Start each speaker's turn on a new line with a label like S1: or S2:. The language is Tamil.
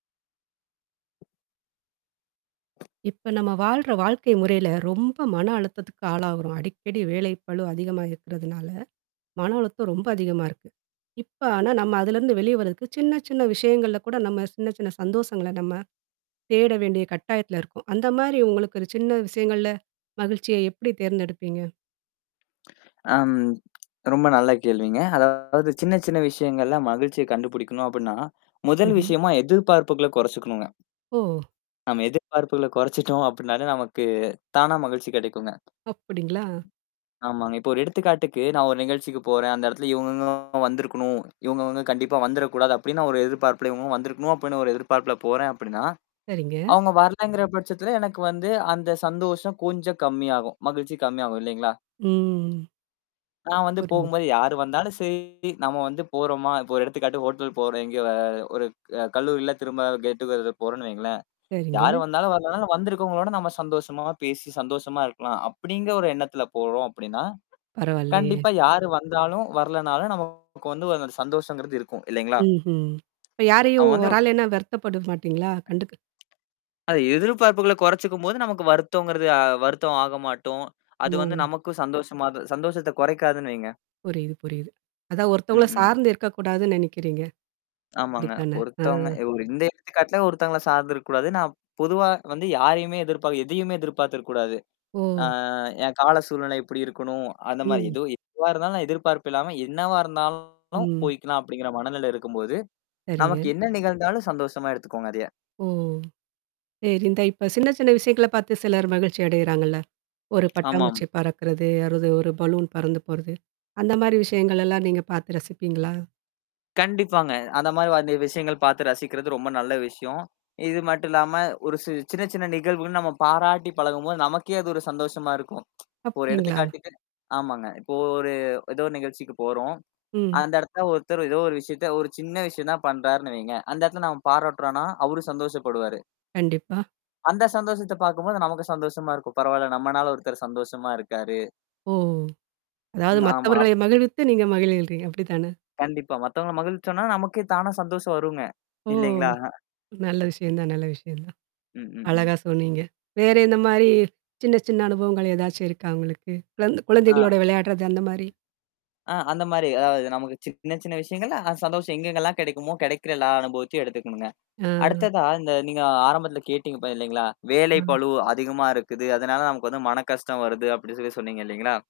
S1: இப்ப நம்ம வாழ்ற வாழ்க்கை முறையில ரொம்ப மன அழுத்தத்துக்கு ஆளாகுறோம். அடிக்கடி வேலைப்பளு அதிகமா இருக்கிறதுனால, மன அழுத்தம் ரொம்ப அதிகமா இருக்கு. இப்ப, ஆனா நம்ம அதுலருந்து வெளிய வர்றதுக்கு, சின்ன, சின்ன விஷயங்கள்ல கூட நம்ம சின்ன, சின்ன சந்தோஷங்கள நம்ம, தேட வேண்டிய கட்டாயத்ல இருக்கோம். அந்த மாரி உங்களுக்கு ஒரு சின்ன விஷயங்கள்ல? மகிழ்ச்சியே எப்படி தேர்ந்தெடுப்பீங்க?
S2: ஆம் ரொம்ப நல்ல கேள்விங்க. அதாவது சின்ன, சின்ன விஷயங்கள்ல மகிழ்ச்சிய கண்டுபிடிக்கணும் அப்படின்னா, முதல்
S1: ம்ஹம்.
S2: விஷயமா எதிர்பார்ப்புகள கொறைச்சுக்கணுங்க
S1: ஓ!
S2: நம்ம எதிர்பார்ப்புகள குறைச்சுட்டோம் அப்படினாலே, நமக்கு தானா மகிழ்ச்சி கிடைக்குங்க.
S1: அப்படிங்களா?
S2: ஆமாங்க. இப்போ, ஒரு எடுத்துக்காட்டுக்கு நான் 1 நிகழ்ச்சிக்கு போறேன். அந்த இடத்துல இவங்க வந்திருக்கணும். இவங்க வந்து கண்டிப்பா வந்தர கூடாது. அப்படின்னு, ந ஒரு எதிர்பார்ப்புலயும் வந்திருக்கணும், அப்படின்னு ஒரு எதிர்பார்ப்புல போறேன் அப்படின்னா,
S1: சரிங்க.
S2: அவங்க வரலங்கிற பட்சத்துல எனக்கு வந்து அந்த சந்தோஷம் கொஞ்சம் கம்மியாகும். மகிழ்ச்சி கம்மியாகும், இல்லைங்களா?
S1: ம்.
S2: நான் வந்து
S1: புரியுது.
S2: போகும்போது, யார் வந்தாலும் சேரி நம்ம வந்து போறோமா, இப்போ, ஒரு எடுத்துக்காட்டு, ஹோட்டல் போறோம் எங்கேயோ ஒரு ஒரு க கல்லூரில திரும்ப கெட் டு கெதர் போறோம் வைங்களேன். யாரு
S1: சரிங்க.
S2: வந்தாலும் வரனாலும், வந்திருக்கவங்களோட நம்ம சந்தோஷமா பேசி, சந்தோஷமா இருக்கலாம். அப்படிங்க ஒரு எண்ணத்தில போறோம் அப்படினா
S1: பரவால்லையே.
S2: கண்டிப்பா யாரு வந்தாலும், வரலனாலும் நமக்கு வந்து ஒரு சந்தோஷங்கிறது இருக்கும், இல்லைங்களா?
S1: ம்ஹ்ம். இப்ப, யாரையும்
S2: அவன் வந்து
S1: வரலைன்னா, வருத்தப்பட மாட்டீங்களா? கண்டுக்க
S2: அது எதிர்பார்ப்புகள கொறைச்சுக்கும்போது. நமக்கு வருத்தங்கிறது அ, வருத்தம் ஆகமாட்டோம். அது வந்து
S1: ஓ!
S2: நமக்கும் சந்தோஷமாது சந்தோஷத்த குறைக்காதுன்னு வைங்க.
S1: புரியுது, புரியுது. அதா
S2: ம்,
S1: ஒருத்தவங்கள
S2: ம்.
S1: சார்ந்து இருக்கக்கூடாதுன்னு நெனைக்கிறீங்க.
S2: ஆமாங்க.
S1: அப்படித்தானே. அ.
S2: ஒருத்தவங்க ஒரு இந்த எடுத்துக்காட்டுல ஒருத்தங்கள சார்ந்துருக்கூடாது. நான் பொதுவா வந்து, யாரையுேமே எதிர்பார் எதையுமே எதிர்பார்த்துருக்ககூடாது. ஆ
S1: ஓ!
S2: என் கால சூழ்நிலை எப்படி இருக்கணும்? அந்த மாரி
S1: ம்.
S2: எதோ எதுவா இருந்தாலும் எதிர்பார்ப்பு இல்லாம, என்னவா இருந்தாலும்
S1: ம்.
S2: போய்க்கலாம் அப்படிங்கிற மனநிலை இருக்கும்போது,
S1: சரிங்க.
S2: நமக்கு என்ன நிகழ்ந்தாலும் சந்தோஷமா எடுத்துக்கோங்க. அதைய.
S1: ஓ! சேரி இந்த இப்ப சின்ன, சின்ன விஷயங்கள பாத்து சிலர் மகிழ்ச்சி அடையிறாங்கல்ல? ஒரு
S2: ஆமாம்.
S1: பட்டாம்பூச்சி பறக்கறது, அதாவது ஒரு பலூன் பறந்து போறது. அந்த மாரி விஷயங்கள் எல்லாம் நீங்க பாத்து ரசிப்பீங்களா?
S2: கண்டிப்பாங்க. அந்த மாரி வந்த விஷயங்கள் பார்த்து ரசிக்கிறது ரொம்ப நல்ல விஷயம். இது மட்டும் இல்லாம, ஒரு சி சின்ன, சின்ன நிகழ்வுகள் நம்ம பாராட்டி பழகும்போது, நமக்கே அது ஒரு சந்தோஷமா இருக்கும் இப்ப, ஒரு
S1: அப்படிங்களா?
S2: எடுத்துக்காட்டுக்கு ஆமாங்க. இப்போ, ஒரு ஏதோ நிகழ்ச்சிக்கு போறோம்.
S1: ம்.
S2: அந்த இடத்தல ஒருத்தர் ஏதோ ஒரு விஷயத்த, ஒரு சின்ன விஷயம் தான் பண்றாருன்னு வைங்க. அந்த இடத்தல நாம பாராட்டுறம்னா, அவரும் சந்தோஷப்படுவாரு
S1: கண்டிப்பா.
S2: அந்த சந்தோஷத்த பாக்கும்போது, நமக்கு சந்தோஷமா இருக்கும். பரவால்ல. நம்மனால ஒருத்தர் சந்தோஷமா இருக்காரு.
S1: ஓ! அதாவது,
S2: ம். ஆமா அப்
S1: மத்தவர்களை மகிழ்வித்து நீங்க மகிழ்கிறீங்க. அப்படித்தான?
S2: கண்டிப்பா. மத்தவங்கள மகிழ்விச்சோம்னா, நமக்கே தானா சந்தோஷம் வருங்க.
S1: ஓ!
S2: இல்லைங்களா?
S1: நல்ல விஷயம் தான், நல்ல விஷயம் தான்.
S2: ம், ம், ம்.
S1: அழகா சொன்னீங்க. வேற எந்த மாரி சின்ன, சின்ன அனுபவங்கள் ஏதாச்சும் இருக்கா உங்களுக்கு? குழந்
S2: ஆ.
S1: குழந்தைகளோட வெளையாடுறது அந்த மாரி?
S2: ஆ, அந்த மாரி. அதாவது நமக்கு சின்ன, சின்ன விஷயங்கள்ல சந்தோஷம் எங்கங்கலாம் கெடைக்குமோ, கெடைக்கிற எல்லா அனுபவத்தையும் எடுத்துக்கணுங்க.
S1: ஆ. ஆ.
S2: அடுத்ததா இந்த நீங்க ஆரம்பத்தில கேட்டீங்க, பா இல்லைங்களா? வேலை
S1: அ.
S2: பளு அதிகமா இருக்குது. அதனால, நமக்கு வந்து மன கஷ்டம் வருது, அப்படின்னு சொல்லி சொன்னீங்க இல்லைங்களா?